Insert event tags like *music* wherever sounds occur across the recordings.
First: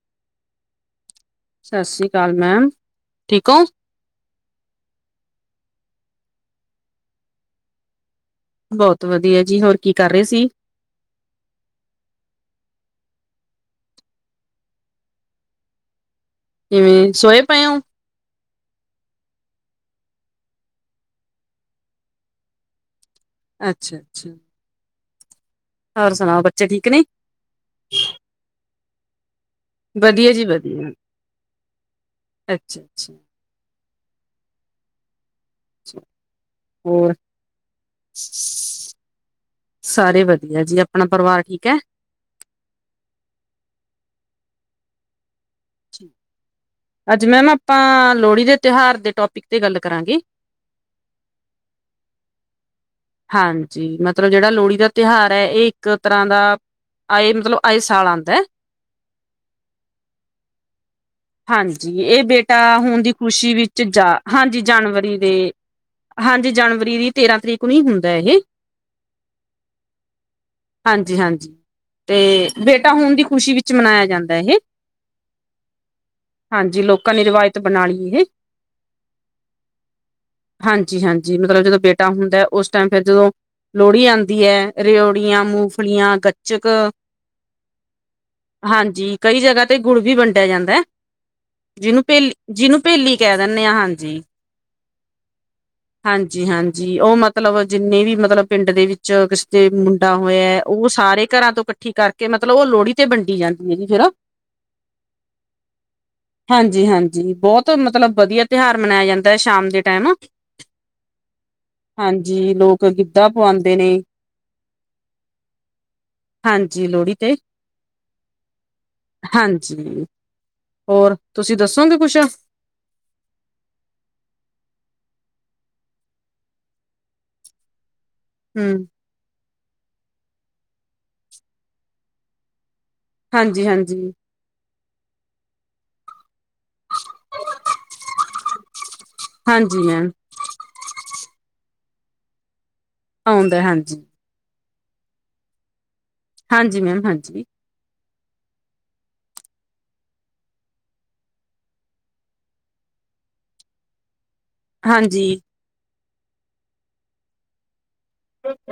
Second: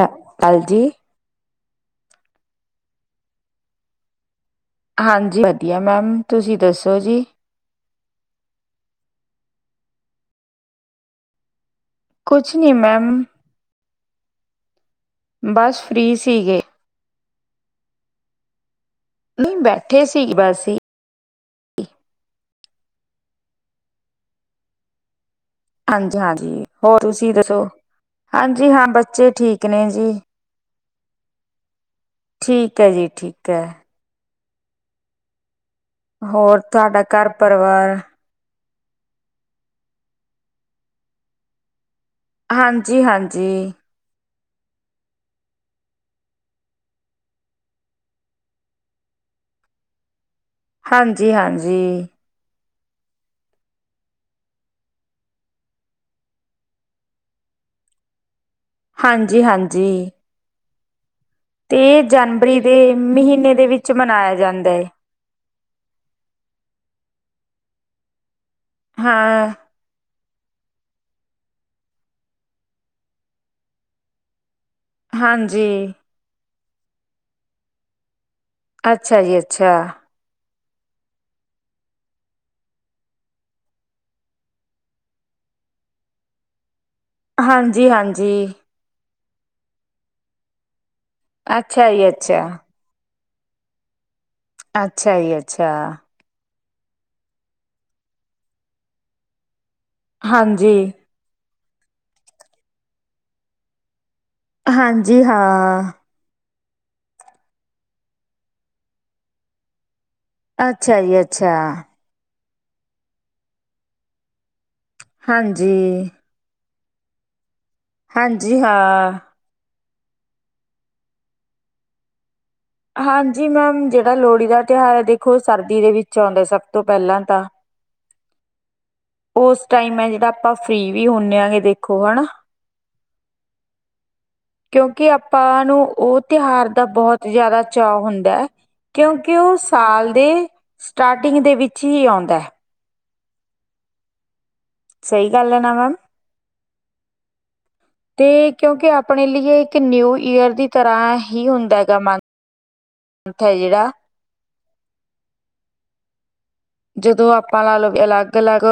ਹ- ਹਾਂਜੀ। ਸਤਿ ਸ੍ਰੀ ਅਕਾਲ। ਮੈਮ, ਠੀਕ ਹੋ। ਹਾਂਜੀ। ਵਧੀਆ ਮੈਮ, ਤੁਸੀਂ ਦੱਸੋ ਜੀ? ਬਹੁਤ ਵਧੀਆ ਜੀ, ਹੋਰ ਕੀ ਕਰ ਰਹੇ ਸੀ। ਕੁਝ ਨ ਮੈਮ ਬਸ ਫ੍ਰੀ ਸੀ। ਸੀ ਗਏ। ਕਿਵੇਂ ਸੋਏ ਪਾਇ ਹੋ। ਨਹੀਂ ਬੈਠੇ ਸੀ। ਬਸ ਹੀ ਅੱਛਾ- ਅੱਛਾ। ਹੋਰ ਹਾਂਜੀ ਸੁਣਾਓ -ਹਾਂਜੀ ਬੱਚੇ ਠੀਕ ਹੋਰ ਨੇ ਤੁਸੀਂ ਦੱਸੋ। ਹਾਂਜੀ। ਹਾਂ, ਬਸ ਜੇ ਠੀਕ ਵਧੀਆ ਜੀ, ਵਧੀਆ ਅੱਛਾ ਠੀਕ ਹੈ ਜੀ, ਅੱਛਾ ਠੀਕ ਹੈ। ਅੱਛਾ। ਹੋਰ ਤੁਹਾਡਾ ਹੋਰ ਘਰ ਪਰਿਵਾਰ ਸਾਰੇ ਵਧੀਆ ਜੀ, ਆਪਣਾ ਪਰਿਵਾਰ ਠੀਕ ਹੈ। ਹਾਂਜੀ- ਹਾਂਜੀ। ਅੱਜ ਮੈਮ ਆਪਾਂ ਲੋਹੜੀ ਦੇ ਤਿਉਹਾਰ ਦੇ ਟੋਪਿਕ ਤੇ ਗੱਲ ਕਰਾਂਗੇ। ਹਾਂਜੀ- ਹਾਂਜੀ। ਹਾਂਜੀ। ਮਤਲਬ ਜਿਹੜਾ ਲੋਹੜੀ ਦਾ ਤਿਉਹਾਰ ਹੈ। ਇਹ ਇੱਕ ਤਰ੍ਹਾਂ ਦਾ ਆਏ ਮਤਲਬ ਆਏ ਸਾਲ ਆਉਂਦਾ। ਹਾਂਜੀ -ਹਾਂਜੀ। ਤੇ ਹਾਂਜੀ, ਇਹ ਜਨਵਰੀ ਬੇਟਾ ਦੇ ਹੁਣ ਦੀ ਖ਼ੁਸ਼ੀ ਮਹੀਨੇ ਦੇ ਵਿੱਚ ਜਾ ਮਨਾਇਆ ਹਾਂਜੀ ਜਾਂਦਾ ਹੈ ਜਨਵਰੀ ਦੇ ਹਾਂਜੀ ਜਨਵਰੀ ਦੀ ਤੇਰਾਂ ਤਰੀਕ ਨਹੀ ਹੁੰਦਾ ਇਹ ਹਾਂ। ਹਾਂਜੀ-ਹਾਂਜੀ, ਤੇ ਬੇਟਾ ਹੋਣ ਦੀ ਖ਼ੁਸ਼ੀ ਵਿੱਚ ਮਨਾਇਆ ਜਾਂਦਾ ਇਹ। ਹਾਂਜੀ। ਹਾਂਜੀ ਲੋਕਾਂ ਨੇ ਰਵਾਇਤ ਬਣਾ ਲਈ ਇਹ ਅੱਛਾ ਜੀ ਅੱਛਾ। ਹਾਂਜੀ-ਹਾਂਜੀ, ਮਤਲਬ ਜਦੋਂ ਬੇਟਾ ਹੁੰਦਾ ਉਸ ਟਾਈਮ ਫਿਰ ਜਦੋਂ ਲੋਹੜੀ ਆਂਦੀ ਹੈ ਰੇਓੜੀਆਂ, ਮੂੰਗਫਲੀਆਂ, ਗੱਚਕ ਹਾਂਜੀ-ਹਾਂਜੀ। ਹਾਂਜੀ ਕਈ ਜਗ੍ਹਾ ਤੇ ਗੁੜ ਵੀ ਵੰਡਿਆ ਜਾਂਦਾ ਹੈ। ਅੱਛਾ ਜਿਹਨੂੰ ਜੀ ਪੇਲੀ, ਅੱਛਾ, ਜਿਹਨੂੰ ਪੇਲੀ ਕਹਿ ਦਿੰਦੇ ਹਾਂ, ਹਾਂਜੀ। ਅੱਛਾ ਜੀ ਅੱਛਾ। ਜੀ ਉਹ ਮਤ ਲਬ ਜਿੰਨੇ ਵੀ ਮਤਲਬ ਪਿੰਡ ਦੇ ਵਿੱਚ ਤੇ ਮੁੰਡਾ ਹੋਇਆ ਉਹ ਹਾਂਜੀ। ਸਾਰੇ ਘਰਾਂ ਤੋਂ ਕਠ ਕੱਠੀ ਕਰਕੇ ਮਤਲਬ ਉਹ ਲੋਹੜੀ ਤੇ ਵੰਡੀ ਜਾਂਦੀ ਹੈ ਜੀ *unintelligible* ਹਾਂਜੀ, ਹਾਂ। ਹਾਂਜੀ-ਹਾਂਜੀ ਬਹੁਤ ਮਤਲਬ ਵਧੀਆ ਤਿਉਹਾਰ ਮਨਾਇਆ ਜਾਂਦਾ ਹੈ ਸ਼ਾਮ ਦੇ ਟਾਈਮ ਅੱਛਾ ਜੀ ਅੱਛਾ। ਹਾਂਜੀ, ਲੋਕ ਗਿੱਧਾ ਪਆਉਂਦੇ ਨੇ। ਹਾਂਜੀ। ਹਾਂਜੀ, ਲੋਹੜੀ ਤੇ ਹਾਂਜੀ, ਹਾਂ। ਹਾਂਜੀ ਹੋਰ, ਤੁਸੀਂ ਦੱਸੋਗੇ ਕੁੱਛ? ਹਾਂਜੀ, ਮੈਮ ਜਿਹੜਾ ਲੋਹੜੀ ਦਾ ਤਿਉਹਾਰ ਹੈ ਦੇਖੋ ਸਰਦੀ ਦੇ ਵਿੱਚ ਆਉਂਦਾ ਸਭ ਤੋਂ ਪਹਿਲਾਂ ਤਾਂ। ਹਮ ਉਸ ਟਾਈਮ ਹੈ ਜਿਹੜਾ ਆਪਾਂ ਫਰੀ ਵੀ ਹੁੰਦੇ ਆ ਗ ਦੇਖੋ ਹਨਾ ਹਾਂਜੀ-ਹਾਂਜੀ। ਕਿਉਂਕਿ ਆਪਾਂ ਨੂੰ ਉਹ ਤਿਉਹਾਰ ਦਾ ਬਹੁਤ ਜ਼ਿਆਦਾ ਚਾਅ ਹੁੰਦਾ ਹੈ। ਕਿਉਂਕਿ ਉਹ ਹਾਂਜੀ ਮੈਮ ਸਾਲ ਦੇ ਸਟਾਰਟਿੰਗ ਦੇ ਵਿੱ ਚੀ ਆਉਂਦਾ। ਆਉਂਦਾ ਹਾਂਜੀ। ਸਹੀ ਗੱਲ ਹੈ ਨਾ ਮੈਮ। ਹਾਂਜੀ ਮੈਮ ਹਾਂਜੀ। ਤੇ ਕਿਉਂਕਿ ਆਪਣੇ ਲਈ ਇੱਕ ਨਿਊ ਈਅਰ ਦੀ ਤਰ੍ਹਾਂ ਹੀ ਹੁੰਦਾ ਹੈਗਾ ਮੰਥ ਹੈ ਜਿਹੜਾ। ਹਾਂਜੀ। ਜਦੋਂ ਆਪਾਂ ਲਾ ਲਓ ਅਲੱਗ ਅਲੱਗ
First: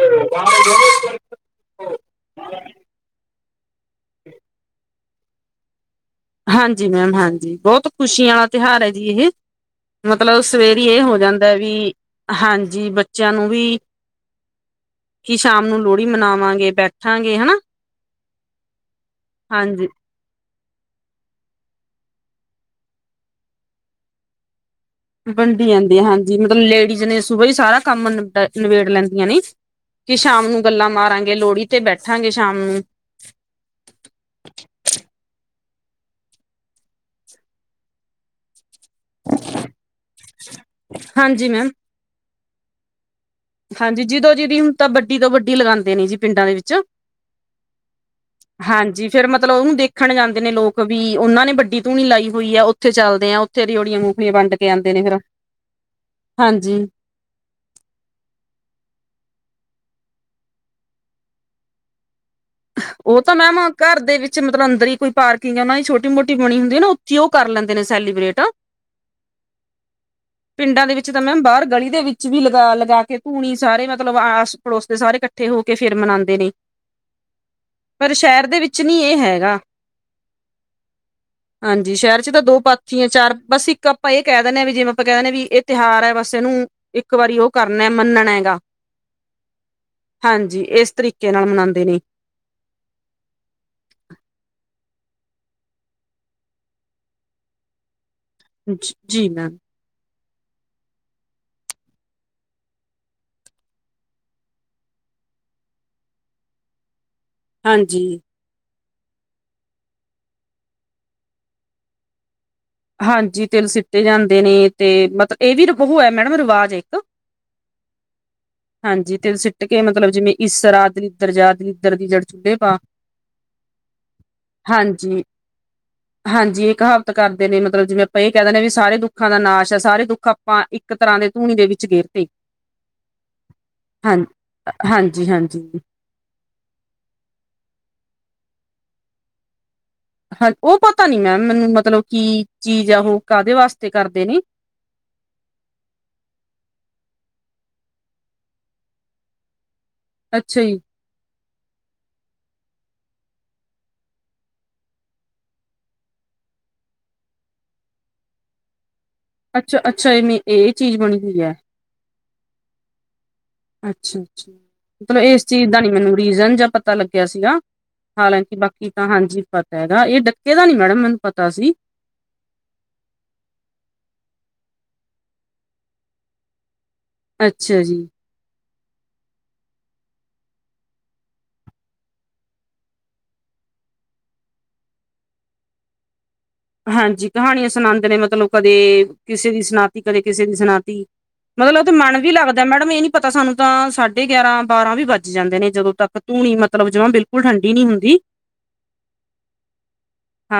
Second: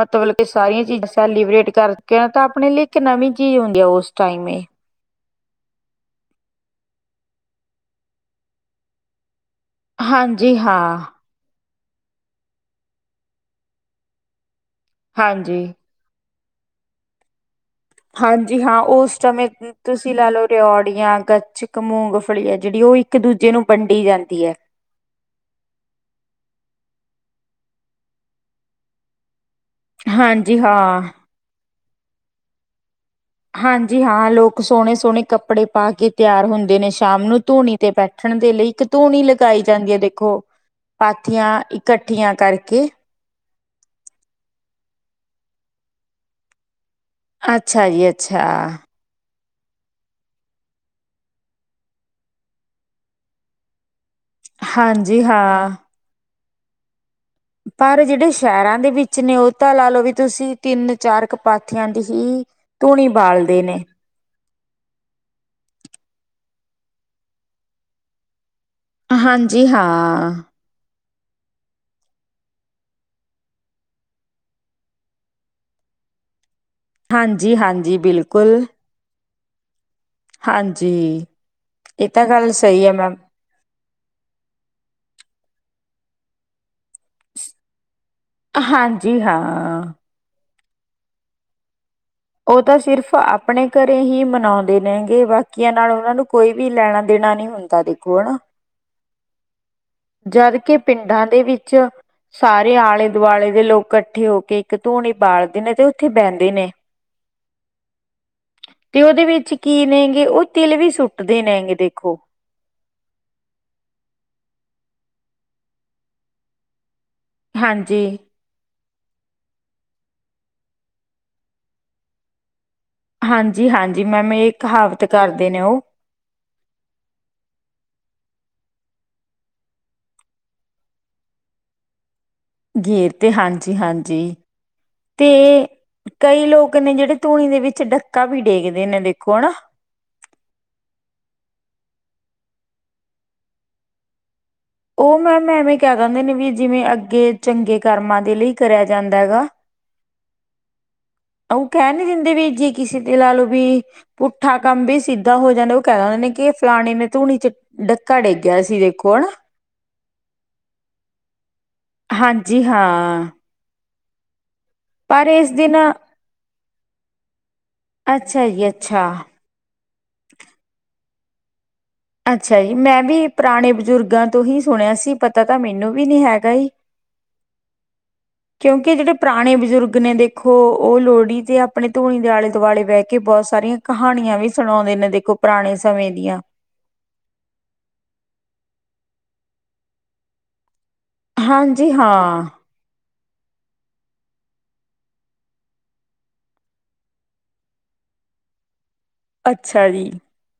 ਮਤਲਬ ਕਿ ਸਾਰੀਆਂ ਚੀਜ਼ਾਂ ਸੈਲੀਬ੍ਰੇਟ ਕਰਕੇ ਤਾਂ ਆਪਣੇ ਲਈ ਇੱਕ ਨਵੀਂ ਕੀ ਓ ਉਸ ਟਾਈਮ ਹਾਂਜੀ ਮੈਮ ਹਾਂਜੀ ਬਹੁਤ ਖੁਸ਼ੀਆਂ ਵਾਲਾ ਤਿਉਹਾਰ ਹੈ ਜੀ ਇਹ ਮਤਲਬ ਹਾਂਜੀ ਸਵੇਰੀ ਹਾਂ ਇਹ ਹੋ ਜਾਂਦਾ ਵੀ ਹਾਂਜੀ ਬੱਚਿਆਂ ਨੂੰ ਵੀ ਕਿ ਹਾਂਜੀ ਸ਼ਾਮ ਨੂੰ ਲੋਹੜੀ ਮਨਾਵ ਵਾਂਗੇ ਬੈਠਾਂਗੇ ਹਨਾ ਹਾਂਜੀ ਹਾਂ ਉਸ ਸਮੇਂ ਹਾਂਜੀ ਤੁਸੀਂ ਲੈ ਲਓ ਰਿਓੜੀਆਂ ਗੱਚਕ ਮੂੰਗਫਲੀ ਹੈ ਜਿਹੜੀ ਉਹ ਇੱਕ ਦੂਜੇ ਨੂੰ ਵੰਡੀ ਜਾਂਦੀ ਹੈ ਵੰਡੀ ਜਾਂਦੀ ਆ ਹਾਂਜੀ ਮਤਲਬ ਲੇਡੀਜ਼ ਨੇ ਸੁਬੵਾ ਹੀ ਸਾਰਾ ਕੰਮ ਨਿਬੇੜ ਲੈਂਦੀਆਂ ਨੇ ਕਿ ਸ਼ਾਮ ਹਾਂਜੀ ਨੂੰ ਗੱਲਾਂ ਹਾਂ ਮਾਰਾਂਗੇ ਲੋਹੜੀ ਥੇ ਬੈਠਾਂਗੇ ਸ਼ਾਮ ਨੂੰ ਹਾਂਜੀ ਹਾਂ ਲੋਕ ਸੋਹਣੇ ਸੋਹਣੇ ਕੱਪੜੇ ਪਾ ਕੇ ਤਿਆਰ ਹੁੰਦੇ ਨੇ ਸ਼ਾਮ ਨੂੰ ਧੂਣੀ ਤੇ ਬੈਠਣ ਦੇ ਲਈ ਇੱਕ ਧੂਣੀ ਲਗਾਈ ਜਾਂਦੀ ਹੈ ਦੇਖੋ ਹਾਂਜੀ ਪਾਥੀਆਂ ਮੈਮ। ਇਕੱਠੀਆਂ ਕਰਕੇ ਕੇ ਹਾਂਜੀ ਜਦੋਂ ਜਿਦੀ ਹੁਣ ਤਾਂ ਵੱਡੀ ਤੋਂ ਵੱਡੀ ਲਗਾਉਂਦੇ ਨੇ ਜੀ ਪਿੰਡਾਂ ਦੇ ਵਿੱਚ ਅੱਛਾ ਜੀ ਅੱਛਾ ਹਾਂਜੀ ਫੇਰ ਮਤਲਬ ਉਹਨੂੰ ਦੇਖਣ ਜਾਂਦੇ ਨੇ ਲੋਕ ਵੀ ਉਹਨਾਂ ਨੇ ਵੱਡੀ ਧੂਣੀ ਲਾਈ ਹੋਈ ਹੈ ਉੱਥੇ ਚੱਲਦੇ ਆ ਉੱਥੇ ਰਿਓੜੀਆਂ ਵੰਡ ਕੇ ਆਉਂਦੇ ਨੇ ਫੇਰ ਹਾਂਜੀ ਹਾਂ ਹਾਂਜੀ ਪਰ ਜਿਹੜੇ ਸ਼ਹਿਰਾਂ ਦੇ ਵਿੱਚ ਨੇ ਉਹ ਤਾਂ ਲਾ ਲਓ ਵੀ ਤੁਸੀਂ ਤਿੰਨ ਚਾਰ ਕਪਾਥੀਆਂ ਦੀ ਹੀ ਧੂਣੀ ਉਹ ਤਾਂ ਮੈਮ ਬਾਲਦੇ ਨੇ ਘਰ ਦੇ ਵਿੱਚ ਮਤਲਬ ਅੰਦਰ ਹੀ ਕੋਈ ਪਾਰਕਿੰਗ ਉਹਨਾ ਹੀ ਛੋਟੀ ਮੋਟੀ ਹੋਣੀ ਹੁੰਦੀ ਆ ਨਾ ਉੱਥ ਉਹ ਕਰ ਲੈਂਦੇ ਨੇ ਸੈਲੀਬ੍ਰੇਟ ਆ ਹਾਂਜੀ ਹਾਂ ਦੇ ਵਿੱਚ ਤਾਂ ਮੈਮ ਬਾਹਰ ਗਲੀ ਦੇ ਵਿੱਚ ਵੀ ਲਗਾ ਲਗਾ ਕੇ ਧੂਣੀ ਸਾਰੇ ਮਤਲਬ ਆਸ ਪੜੋਸ ਦੇ ਸਾਰੇ ਇਕੱਠੇ ਹੋ ਕੇ ਫਿਰ ਮਨਾਉਂਦੇ ਨੇ ਹਾਂਜੀ ਹਾਂਜੀ ਬਿਲਕੁਲ ਜਾ ਹਾਂਜੀ ਹਾਂਜੀ ਇਹ ਸ਼ਹਿਰ ਚ ਤਾਂ ਗੱਲ ਦੋ ਸਹੀ ਹੈ ਪਾਥੀੀਆਂ ਮੈਮ ਚਾਰ ਬਸ ਇੱਕ ਆਪਾਂ ਇਹ ਕਹਿ ਦਿੰਨਦੇ ਹਾਂ ਵੀ ਜਿਵੇਂ ਆਪਾਂ ਕਹਿ ਦਿੰਦੇਾਂ ਵੀ ਤਿਉਹਾਰ ਹੈ ਬਸ ਇਹਨੂੰ ਇੱਕ ਵਾਰੀ ਉਹ ਕਰਨਾ ਮੰਨਣਾ ਹੈਗਾ ਹਾਂਜੀ ਹਾਂ ਹਾਂਜੀ ਇਸ ਤਰੀਕੇ ਨਾਲ ਮਨਾਉਂਦੇ ਨੇ ਉਹ ਤਾਂ ਸਿਰਫ਼ ਆਪਣੇ ਘਰੇ ਹੀ ਮਨਾਉਂਦੇ ਨੇਗੇ ਬਾਕੀਆਂ ਨਾਲ ਉਹਨਾਂ ਨੂੰ ਕੋਈ ਵੀ ਲੈਣਾ ਦੇਣਾ ਨਹੀਂ ਹੁੰਦਾ ਦੇਖ ਣ ਜ- ਜੀ ਮੈਮ ਜਦ ਕਿ ਪਿੰਡਾਂ ਦੇ ਵਿੱਚ ਸਾਰੇ ਆਲੇ ਦੁਆਲੇ ਦੇ ਲੋਕ ਇਕੱਠੇ ਹੋ ਕੇ ਇੱਕ ਧੂਣੀ ਬਾਲਦੇ ਨੇ ਤੇ ਉੱਥੇ ਬਹਿੰਦੇ ਨੇ ਹਾਂਜੀ ਤੇ ਉਹਦੇ ਵਿੱਚ ਕੀ ਨੇਗੇ ਉਹ ਤਿਲ ਵੀ ਸੁੱਟਦੇ ਨੇ ਹੈਗੇ ਦੇਖੋ ਹਾਂਜੀ ਤੇਿਲ ਸਿੱਤੇ ਜਾਂਦੇ ਨੇ ਤੇ ਮਤਲਬ ਇਹ ਵੀ ਹੋਇਆ ਮੈਡਮ ਰਿਵਾਜ ਇੱਕ ਹਾਂਜੀ ਹਾਂਜੀ ਤੇ ਸਿੱਟ ਕੇ ਮਤਲਬ ਜਿਵੇਂ ਇਸਰ ਦਲਿੱ ਦ ਜਾ ਦਲਿੱਦਰਰ ਦੀ ਜੜ ਚੁੱਲੇ ਪਾ ਹਾਂਜੀ ਹਾਂਜੀ ਮੈਮ ਇਹ ਕਹਾਵਤ ਹਾਂਜੀ ਕਰਦੇ ਨੇ ਉਹ ਹਾਂਜੀ ਇਹ ਕਹਾਵਤ ਕਰਦੇ ਨੇ ਮਤਲਬ ਜਿਵੇਂ ਆਪਾਂ ਇਹ ਕਹਿ ਦਿੰਦੇ ਹ ਵੀ ਸਾਰੇ ਦੁੱਖਾਂ ਦਾ ਨਾਸ਼ ਹੈ ਸਾਰੇ ਦੁੱਖ ਆਪਾਂ ਇੱਕ ਤਰ੍ਹਾਂ ਦੇ ਧੂਣੀ ਦੇ ਵਿੱਚ ਗੇਰਤੇ ਗੇਰ ਤੇ ਹਾਂਜੀ ਹਾਂਜੀ ਹਾਂ ਤੇ ਹਾਂਜੀ ਹਾਂਜੀ ਕਈ ਲੋਕ ਨੇ ਜਿਹੜੇ ਧੂਣੀ ਦੇ ਵਿੱਚ ਡੱਕਾ ਵਿ ਟੇਕਦੇ ਨੇ ਦੇਖੋ ਹ ਨਾ ਹਾਂ ਉਹ ਪਤਾ ਨੀ ਮੈਮ ਮੈਨੂੰ ਮਤਲਬ ਕੀ ਚੀਜ਼ ਆ ਉਹ ਕਾਹਦੇ ਵਾਸਤੇ ਕਰਦੇ ਨੇ ਉਹ ਮੈਮ ਐਵੇਂ ਕਹਿ ਦਿੰਦੇ ਨੇ ਵੀ ਜਿਵੇਂ ਅੱਗੇ ਚੰਗੇ ਕਰਮਾਂ ਦੇ ਲਈ ਕਰਿਆ ਜਾਂਦਾ ਹੈਗਾ ਅੱਛਾ ਜੀ ਉਹ ਕਹਿਣ ਨੀ ਦਿੰਦੇ ਵੀਰ ਜੀ ਕਿਸੇ ਤੇ ਲਾ ਲਓ ਵੀ ਪੁੱਠਾ ਕੰਮ ਵੀ ਸਿੱਧਾ ਹੋ ਜਾਂਦਾ ਉਹ ਕਹਿ ਦ ਹੁੰਦੇ ਨੇ ਕਿ ਫਲਾਣੀ ਨੇ ਧੂਣੀ ਚ ਡੱਕਾ ਡੇਗਿਆ ਸੀ ਦੇਖੋ ਹਣ ਅੱਾ ਅੱਛਾ ਜਵੇਂ ਇਹ ਚੀਜ਼ ਬਣੀ ਹੋਈ ਹੈ ਹਾਂਜੀ ਹਾਂ ਅੱਛਾ *unintelligible* ਮਤਲਬ ਪਰ ਇਸ ਚੀਜ਼ ਦਿਨ ਦਾ ਨੀ ਮੈਨੂੰ ਰੀਜ਼ਨ ਜਾਂ ਪਤਾ ਪਤਾ ਲੱਗਿਆ ਸੀਗਾ ਅੱਛਾ ਹਾਲਾਂਕਿ ਜੀ ਬਾਕੀ ਅੱਛਾ ਤਾਂ ਹਾਂਜੀ ਹੈਗਾ ਇਹ ਡੱਕੇ ਦਾ ਨੀ ਮੈਡਮ ਮੈਨੂੰ ਪਤਾ ਸੀ ਅੱਛਾ ਜੀ ਮੈਂ ਵੀ ਪੁਰਾਣੇ ਬਜ਼ੁਰਗਾਂ ਤੋਂ ਹੀ ਸੁਣਿਆ ਸੀ ਪਤਾ ਤਾਂ ਮੈਨੂੰ ਵੀ ਨਹੀਂੀ ਹੈਗਾ ਸੀ ਅੱਛਾ ਜੀ ਕਿਉਂਕਿ ਜਿਹੜੇ ਪੁਰਾਣੇ ਬਜ਼ੁਰਗ ਨੇ ਦੇਖੋ ਉਹ ਲੋਹੜੀ ਤੇ ਆਪਣੇ ਧੂਣੀ ਦੇ ਆਲੇ ਦੁਆਲੇ ਬਹਿ ਕੇ ਬਹੁਤ ਸਾਰੀਆਂ ਕਹਾਣੀਆਂ ਵੀ ਸੁਣਾਉਂਦੇ ਨੇ ਦੇਖੋ ਪੁਰਾਣੇ ਸਮੇਂ ਦੀਆਂ ਹਾਂਜੀ ਕਹਾਣੀਆਂ ਸੁਣਾਉਂਦੇ ਨੇ ਮਤਲਬ ਕਦੇ ਕਿਸੇ ਦੀ ਸਨਾਤੀ ਕਦੇ ਕਿਸੇ ਦੀ ਸਨਾਤੀ ਮਤਲਬ ਉਹ ਹਾਂਜੀ ਤੇ ਮਨ ਵੀ ਹਾਂ ਲੱਗਦਾ ਮੈਡਮ ਇਹ ਨੀ ਪਤਾ ਸਾਨੂੰ ਤਾਂ ਸਾਢੇ ਗਿਆਰਾਂ ਬਾਰਾਂ ਵੀ ਵੱਜ ਜਾਂਦੇ ਨੇ ਜਦੋਂ ਤੱਕ ਧੂਣੀ ਮਤਲਬ ਜਮਾ ਬਿਲਕੁਲ ਠੰਡੀ ਨੀ ਹੁੰਦੀ ਅੱਛਾ ਜੀ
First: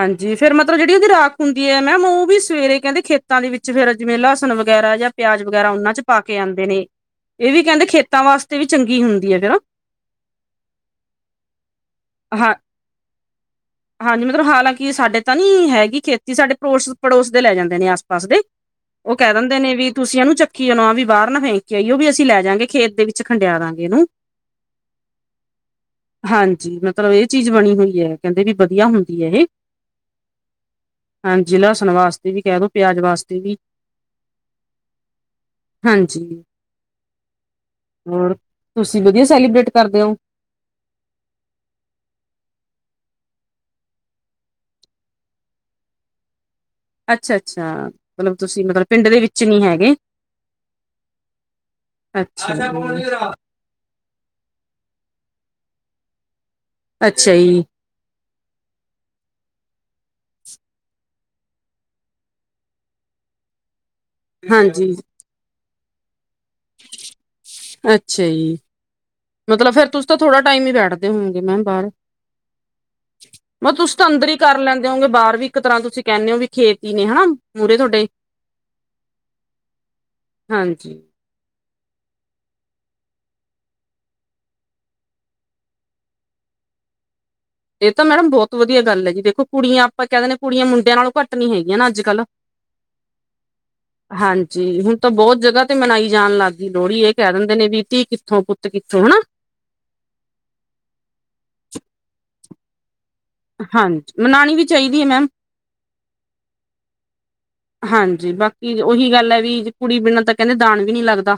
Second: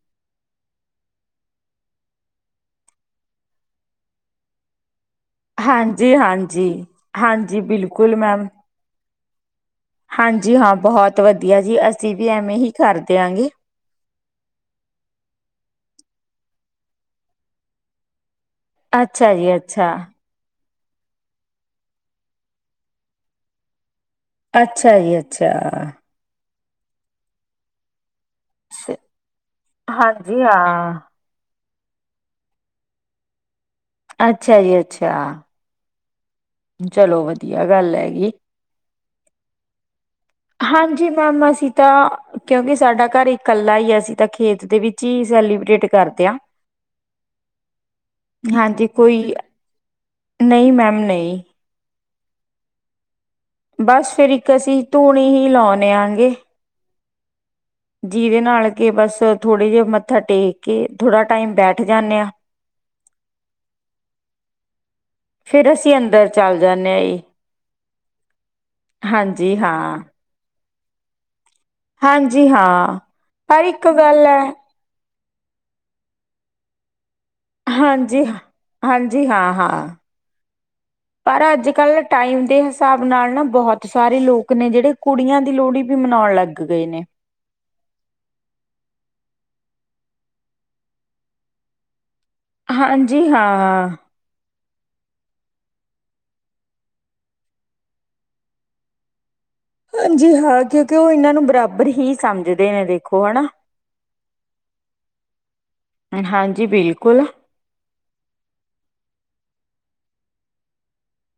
ਹਾਂਜੀ ਫਿਰ ਮਤ ਮਤਲਬ ਜਿਹੜੀ ਉਹਦੀ ਰਾਖ ਹੁੰਦੀ ਹੈ ਮੈ ਉਹ ਵੀ ਸਵੇਰੇ ਕਹਿੰਦੇ ਖੇਤਾਂ ਦੇ ਵਿੱਚ ਫੇਰ ਜਿਵੇਂ ਲਸਣ ਵਗੈਰਾ ਜਾਂ ਪਿਆਜ ਵਗੈਰਾ ਉਹਨਾਂ ਚ ਹਾਂਜੀ ਪਾ ਕੇ ਆਉਂਦੇ ਹਾਂਜੀ ਨੇ ਇਹ ਹਾਂਜੀ ਵੀ ਕਹਿੰਦੇ ਬਿਲਕੁਲ ਖੇਤਾਂ ਮੈਮ ਵਾਸਤੇ ਵੀ ਚੰਗੀ ਹੁੰਦੀ *unintelligible* ਹਾਂਜੀ ਹਾਂ ਬਹੁਤ ਵਧੀਆ ਜੀ ਅਸੀਂ ਵੀ ਹਾਂ ਐਵੇਂ ਹੀ ਕਰਦੇਿਆਂ ਗੇ ਤਾ ਨੀ ਹੈਗੀ ਖੇਤੀ ਸਾਡੇ ਪੜੋਸ ਪੜੋਸ ਦੇ ਲੈ ਜਾਂਦੇ ਨੇ ਆਸ ਪਾਸ ਦੇ ਉਹ ਅੱਛਾ ਕਹਿ ਜੀ ਦਿੰਦੇ ਨੇ ਵੀ ਅੱਛਾ ਤੁਸੀਂ ਇਹਨੂੰ ਚੱਕ ਕਿ ਉਹੂੰ ਆ ਵੀ ਬਾਹਰ ਨਾ ਫੇਕੇ ਕੇ ਆਈ ਉਹ ਵੀ ਅਸੀਂ ਲੈ ਜਾਾਂਗੇ ਖੇਤ ਦੇ ਵਿੱਚ ਖੰਡਿਆ ਦਾਂਗੇ ਇਹਨੂੰ ਅੱਛਾ ਜੀ ਅੱਛਾ। ਹਾਂਜੀ ਮਤਲਬ ਇਹ ਚੀਜ਼ ਬਣੀ ਹੋਈ ਹੈ। ਕਹਿੰਦੇ ਵੀ ਵਧੀਆ ਹੁੰਦੀ ਹੈ ਇਹ ਜੀ ਹਾ ਜੇ ਲਸਣ ਵਾਸਤੇ ਵੀ ਕਹਿ ਦੋ, ਪਿਆਜ ਵਾਸਤੇ ਵੀ ਅੱਛਾ ਜੀ ਅੱਛਾ। ਹਾਂਜੀ। ਚਲੋ ਵਧੀਆ ਗੱਲ ਹੈਗੀ। ਹੋਰ ਤੁਸੀਂ ਵਧੀਆ ਸੈਲੀਬ੍ਰੇਟ ਕਰਦੇ ਓ? ਹਾਂਜੀ ਮੈਮ ਅਸੀਂ ਤਾਂ, ਕਿਉਂਕਿ ਸਾਡਾ ਘਰ ਇਕ ਕਲਾ ਹੀ ਆ, ਅਸੀਂ ਤਾਂ ਖੇਤ ਦੇ ਵਿਚ ਹੀ ਸੈਲੀਬ੍ਰੇਟ ਕਰਦੇ ਹ। ਅੱਛਾ, ਅੱਛਾ ਮਤਲਬ ਤੁਸੀਂ, ਮਤਲਬ ਪਿੰਡ ਦੇ ਕੋਈ ਵਿੱਚ ਨੀ ਹੈਗੇ। ਨਹੀਂ ਮੈਮ ਨਹੀਂ ਅੱਛਾ ਮੈਂ *inaudible* ਬਸ ਫਿਰ, ਇੱਕ ਅਸੀਂ ਧੂਣੀ ਹੀ ਲਾਓਨਿਆਂਗੇ। ਅੱਛਾ ਜੀ। ਜੀਹਦੇ ਨਾਲ ਕਿ ਬਸ ਥੋੜੇ ਜਿਹੇ ਮੱਥਾ ਟੇਕ ਕੇ, ਥੋੜ੍ਹਾ ਟਾਈਮ ਬੈਠ ਜਾਂਨੇ ਆਂ। ਹਾਂਜੀ। ਫਿਰ ਅਸੀਂ ਅੰਦਰ ਚੱਲ ਜਾਂਦੇ ਆਈ *inaudible* ੱਛ। *unintelligible* ਹਾਂਜੀ ਹਾਂ। ਟਾਈਮ ਹੀ ਬੈਠਦੇ ਹੋਣਗੇ ਮੈਮ *unintelligible* ਹਾਂਜੀ ਹਾਂ, ਪਰ ਮ ਇੱਕ ਤੁਸੀਂ ਤਾਂ ਗੱਲ ਅੰਦਰ ਹੀ ਹੈ। ਕਰ ਲੈਂਦੇ ਹੋਗੇ ਬਾਹਰ ਵੀ ਇੱਕ ਤਰ੍ਹਾਂ ਤੁਸੀਂ ਕਹਿੰਨੇ ਓ, ਵੀ ਖੇਤੀ ਨੇ ਹਨਾ। ਮੂਹਰੇ ਤੁਹਾਡੇ ਹਾਂਜੀ, ਹ ਹਾਂਜੀ, ਹਾਂ- ਹਾਂ ਹਾਂਜੀ ਪਰ ਅੱਜ ਕੱਲ ਟਾਈਮ ਦੇ ਹਿਸਾਬ ਨਾਲ ਨਾ, ਬਹੁਤ ਸਾਰੇ ਲੋਕ ਨੇ ਜਿਹੜੇ, ਕੁੜੀਆਂ ਦੀ ਲੋਹੜੀ ਵੀ ਮਨਾਉਣ ਲੱਗ ਗਏ ਨੇ। ਇਹ ਤਾਂ ਮੈਡਮ ਬਹੁਤ ਵਧੀਆ ਗੱਲ ਹੈ ਜੀ, ਦੇਖੋ ਕੁੜੀਆਂ ਆਪਾਂ ਕਹਿ ਦਿੰਦੇ ਕੁੜੀਆਂ ਮੁੰਡਿਆਂ ਨਾਲੋਂ ਘੱਟ ਨ ਹੈਗੀਆਂ ਨਾ, ਅੱਜ ਕੱਲ੍ਹ ਹਾਂਜੀ ਹਾਂ। ਜੀ ਹੁਣ ਤਾਂ ਬਹੁਤ ਜਗਾ ਤੇ ਮਨਾਈ ਜਾਣ ਲੱਗ ਗਈ ਲੋਹੜੀ, ਇਹ ਕਹਿ ਦਿੰਦੇ ਨੇ ਵੀ ਧੀ, ਕਿੱਥੋਂ ਪੁੱਤ ਕਿੱਥੋਂ ਹਨਾ। ਹਾਂਜੀ ਹਾਂ ਦੇ ਨੇ ਦੇ। *inaudible* ਹਾਂਜੀ ਮਨਾਣੀ ਵੀ ਚਾਹੀਦੀ ਆ ਮੈਮ, ਹਾਂਜੀ ਬਿਲਕੁਲ ਹਾਂਜੀ ਬਾਕੀ ਉਓਹੀ ਗੱਲ ਹੈ ਵੀ ਕੁੜੀ ਬਿਨਾਂ ਤਾਂ ਕਹਿੰਦੇ, ਦਾਨ ਵੀ ਨਹੀਂ ਲੱਗਦਾ।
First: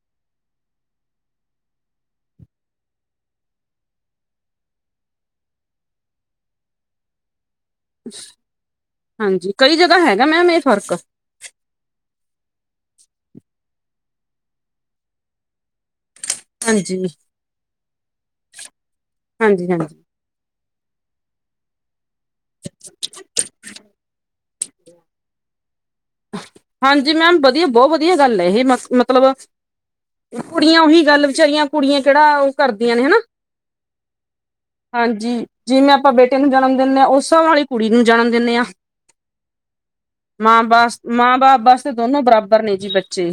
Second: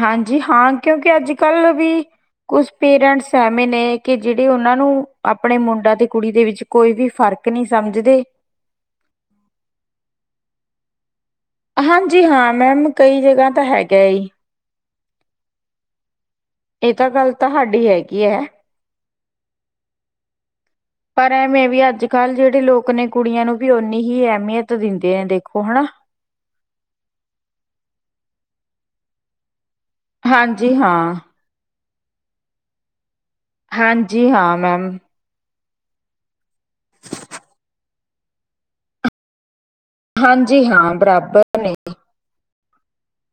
ਹਾਂਜੀ ਹਾਂ ਕਿਉਂਕਿ ਅੱਜ -ਕੱਲ ਵੀ ਕੁਛ ਪੇਰੈਂਟਸ ਐਵੇਂ ਨੇ ਕਿ, ਜਿਹੜੇ ਉਹਨਾਂ ਨੂੰ ਆਪਣੇ ਮੁੰਡਾ ਤੇ ਕੁੜੀ ਦੇ ਵਿੱਚ ਕੋਈ ਵੀ ਫ਼ਰਕ ਨਹੀਂ ਸਮਝਦੇ ਹਾਂਜੀ ਕਈ ਜਗਾ ਹੈਗਾ ਮੈਮ, ਇਸ ਫ਼ਰਕ। ਹਾਂਜੀ ਹਾਂ ਮੈਮ ਕਈ ਜਗ੍ਹਾ ਤਾਂ ਤੈੰ ਹੈਗਾ ਈ। ਇਹ ਹਾਂਜੀ ਤਾਂ ਗੱਲ, ਤਹਾਡੀ ਹੈਗੀ ਐ। ਹਾਂਜੀ, ਹਾਂਜੀ। ਪਰ ਐਵੇਂ ਵੀ ਅੱਜ ਕੱਲ੍ਹ ਜਿਹੜੇ ਲੋਕ ਨੇ, ਕੁੜੀਆਂ ਨੂੰ ਵੀ ਓਨੀ ਹੀ ਅਹਿਮੀਅਤ ਦਿੰਦੇ ਆ ਦੇਖੋ ਹਨਾ ਹਾਂਜੀ ਮੈਮ, ਵਧੀਆ ਬਹੁਤ ਵਧੀਆ ਗੱਲ ਹੈ, ਇਹ ਮ ਮਤਲਬ ਹਾਂਜੀ ਕੁੜੀਆਂ ਉਹੀ ਹਾਂ ਗੱਲ, ਵਿਚਾਰੀਆਂ ਕੁੜੀਆਂ ਕਿਹੜਾ ਉਹ ਕਰਦੀਆਂ ਨੇ ਹਨਾ। ਹਾਂਜੀ ਹਾਂ, ਮੈਮ ਹਾਂਜੀ ਜਿਵੇਂ ਆਪਾਂ ਬੇਟੇ ਨੂੰ ਜਨਮ ਦਿੰਦੇ ਹਾਂ ਉਸ ਸਾਭ ਨਾਲ ਕੁੜੀ ਨੂੰ ਜਨਮ ਦਿੰਦੇ ਹਾਂ। ਮਾਂ ਹਾਂਜੀ, ਹਾਂ ਬਾਸ ਮਾਂ ਬਰਾਬਰ ਬਾਪ ਨੇ ਵਾਸਤੇ ਦੋਨੋ ਬਰਾਬ ਬਰ ਨੇ ਜੀ ਬੱਚੇ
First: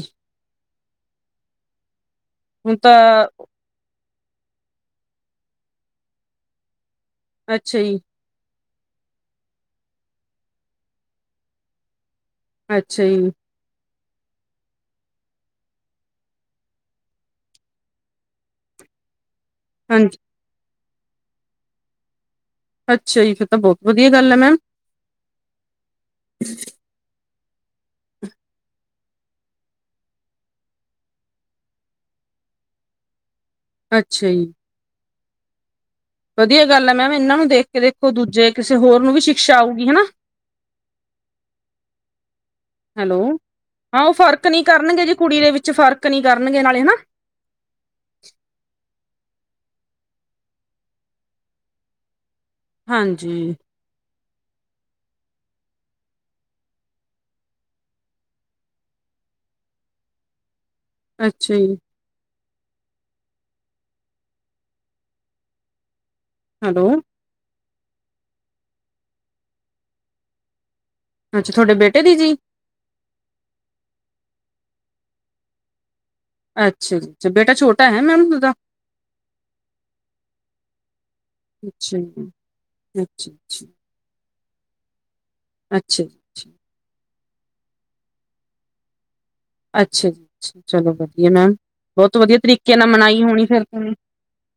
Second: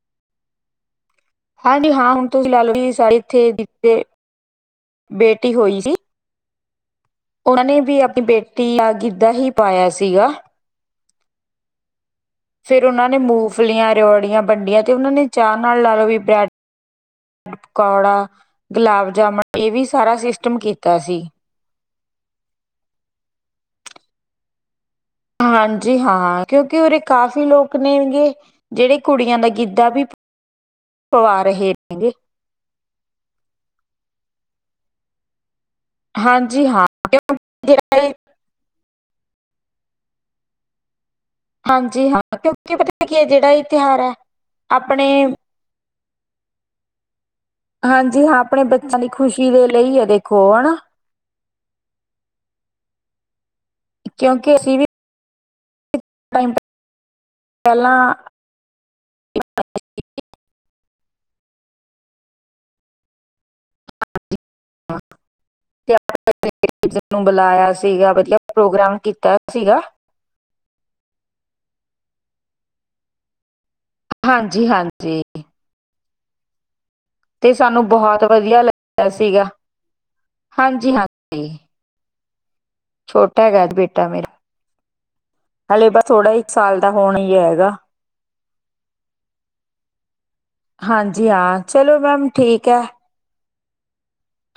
ਹਾਂਜੀ ਹਾਂ ਹੁਣ ਤੁਸੀਂ ਲਾ ਲਓ ਹੁਣ ਜ ਤਾਂ ਇੱਥੇ ਜੇ ਬੇਟੀ ਹੋਈ ਸੀ। ਉਹਨਾਂ ਨੇ ਅੱਛਾ ਜੀ ਵੀ ਆਪਣੀ ਬੇਟੀ ਤੀ ਗਿੱਧਾ ਹੀ ਪਾਇਆ ਸੀਗਾ। ਫੇਰ ਅੱਛਾ ਉਹਨਾਂ ਨੇ ਜੀ, ਮੂੰਫਲੀਆਂ ਰਓੜੀਆਂ ਵੰਡੀਆਂ ਤੇ ਉਹਨਾ ਨੇ ਚਾਹ ਨਾਲ ਲਾ ਲਓ ਵੀ ਬ੍ਰੈਡ- ਪਕੌੜਾ ਗੁਲਾਬ- ਜਾਮਨ ਇਹ ਵੀ ਸਾਰਾ ਹਾਂਜੀ ਸਿਸਟਮ ਕੀ ਕੀਤਾ ਸੀ। ਅੱਛਾ ਜੀ ਫਿਰ ਤਾਂ ਬਹੁਤ ਵਧੀਆ ਗੱਲ ਐ, ਮੈਮ ਹਾਂਜੀ ਹਾਂ, ਕਿਉਂਕਿ ਉਰੇ ਕਾਫੀ ਕਾਫੀ ਲੋਕ ਨੇਗੇ ਜਿਹੜੇ ਕੁੜੀਆਂ ਦਾ ਗਿੱਧਾ ਵੀ ਪਵਾ ਰਹੇ ਨੇਗੇ। ਅੱਛਾ ਜੀ, ਵਧੀਆ ਹਾਂਜੀ ਹਾਂ ਗੱਲ ਹੈ ਮੈਮ ਇਹਨਾਂ ਨੂੰ ਦੇਖ ਕਿਉਂਕਿ ਕੇ ਜਿਹੜਾ ਦੇਖੋ ਇਹ ਦੂਜੇ ਕਿਸੇ ਹੋਰ ਨੂੰ ਵੀ ਸ਼ਿਕਸ਼ਾ ਆਊਗੀ ਹਨਾ। ਹਾਂਜੀ ਹਾਂ, ਕਿਉਂਕਿ ਪਤਾ ਹੈਲੋ। ਕੀ ਜਿਹੜਾ ਤਿਉਹਾਰ ਹਾਂ ਹੈ ਆਪਣੇ ਫਰਕ ਨੀ ਕਰਨਗੇ ਨਾਲੇ ਹਨਾ ਹਾਂਜੀ ਹਾਂ ਆਪਣੇ ਬੱਚਿਆਂ ਦੀ ਖੁਸ਼ੀ ਦੇ ਲਈ ਆ ਦੇਖੋ ਹੈਨਾ ਹਾਂਜੀ, ਕਿਉਂਕਿ ਅਸੀਂ ਵੀ ਪਹਿਲਾਂ *inaudible* ਅੱਛਾ ਜੀ, ਹ *unintelligible* ਹੈਲੋ। *inaudible* ਨੂੰ ਬੁਲਾਇਆ ਸੀ। ਸੀਗਾ ਵਧੀਆ ਪ੍ਰੋਗਰਾਮ ਕੀਤਾ ਸੀਗਾ। ਅੱਛਾ ਤੁਹਾਡੇ ਬੇਟੇ ਦੀ ਜੀ ਹਾਂਜੀ, ਹਾਂਜੀ। ਅੱ ਤੇ ਸਾਨੂੰ ਬਹੁਤ ਵਧੀਆ ਲੱਗਿਆ ਸੀਗਾ, ਹਾਂਜੀ -ਹਾਂਜੀ। ਅੱਛਾ ਜੀ। ਛੋਟਾ ਹੈਗਾ ਅੱਛਾ-ਅੱਛਾ, ਅ ਬੇਟਾ ਮੇਰਾ ਹਲੇ ਬ ਅੱਛਾ ਅੱਛਾ ਥੋੜ੍ਹਾ ਜੀ, ਇੱਕ ਸਾਲ ਦਾ ਹੁਣ ਹੀ ਹੈਗਾ ਅੱਛਾ ਜੀ ਚਲੋ ਹਾਂਜੀ ਵਧੀਆ ਮੈਮ ਹਾਂ ਚਲੋ ਬਹੁਤ ਮੈਮ ਵਧੀਆ ਠੀਕ ਤਰੀਕੇ ਹੈ ਨਾਲ ਮਨਾਈ ਹੋਣੀ ਫਿਰ ਹਮ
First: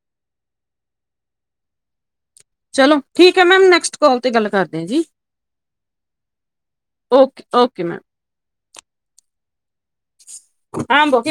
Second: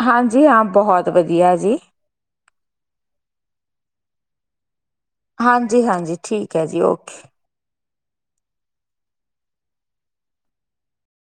ਹਾਂਜੀ ਹਾਂ ਬਹੁਤ ਵਧੀਆ ਜੀ ਚਲੋ ਠੀਕ ਹੈ ਮੈਮ ਨੈਕਸਟ ਕਾਲ ਤੇ ਗੱਲ ਕਰਦੇ ਹ ਜੀ ਹਾਂਜੀ ਹਾਂਜੀ ਠੀਕ ਹੈ ਜੀ ਓਕੇ ਓਕੇ ਮੈਮ ਹਾਂ ਬੋ